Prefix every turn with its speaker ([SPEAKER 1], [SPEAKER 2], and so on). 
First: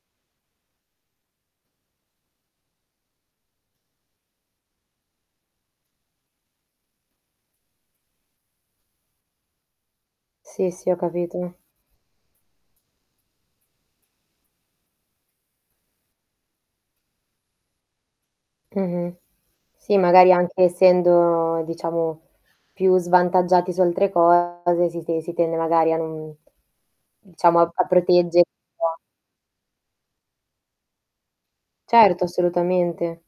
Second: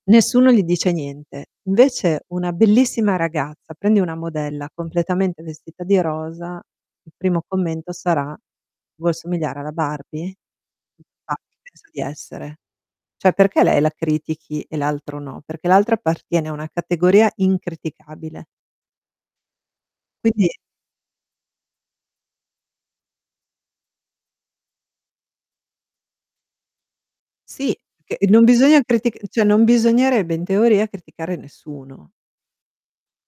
[SPEAKER 1] Nessuno gli dice niente. Invece una bellissima ragazza, prendi una modella completamente vestita di rosa, il primo commento sarà: "Vuoi assomigliare alla Barbie?"
[SPEAKER 2] Sì, sì, ho
[SPEAKER 1] Ma
[SPEAKER 2] capito.
[SPEAKER 1] chi pensa di essere? Cioè perché lei la critichi e l'altro no? Perché l'altra appartiene a una categoria incriticabile.
[SPEAKER 2] Mh-mh. Sì, magari
[SPEAKER 1] Quindi
[SPEAKER 2] anche essendo diciamo più svantaggiati su altre cose si te si tende magari a non diciamo a
[SPEAKER 1] Sì,
[SPEAKER 2] a
[SPEAKER 1] c non
[SPEAKER 2] proteggere
[SPEAKER 1] bisogna
[SPEAKER 2] [unintelligible]
[SPEAKER 1] critic cioè non bisognerebbe in teoria criticare nessuno.
[SPEAKER 2] Certo, assolutamente.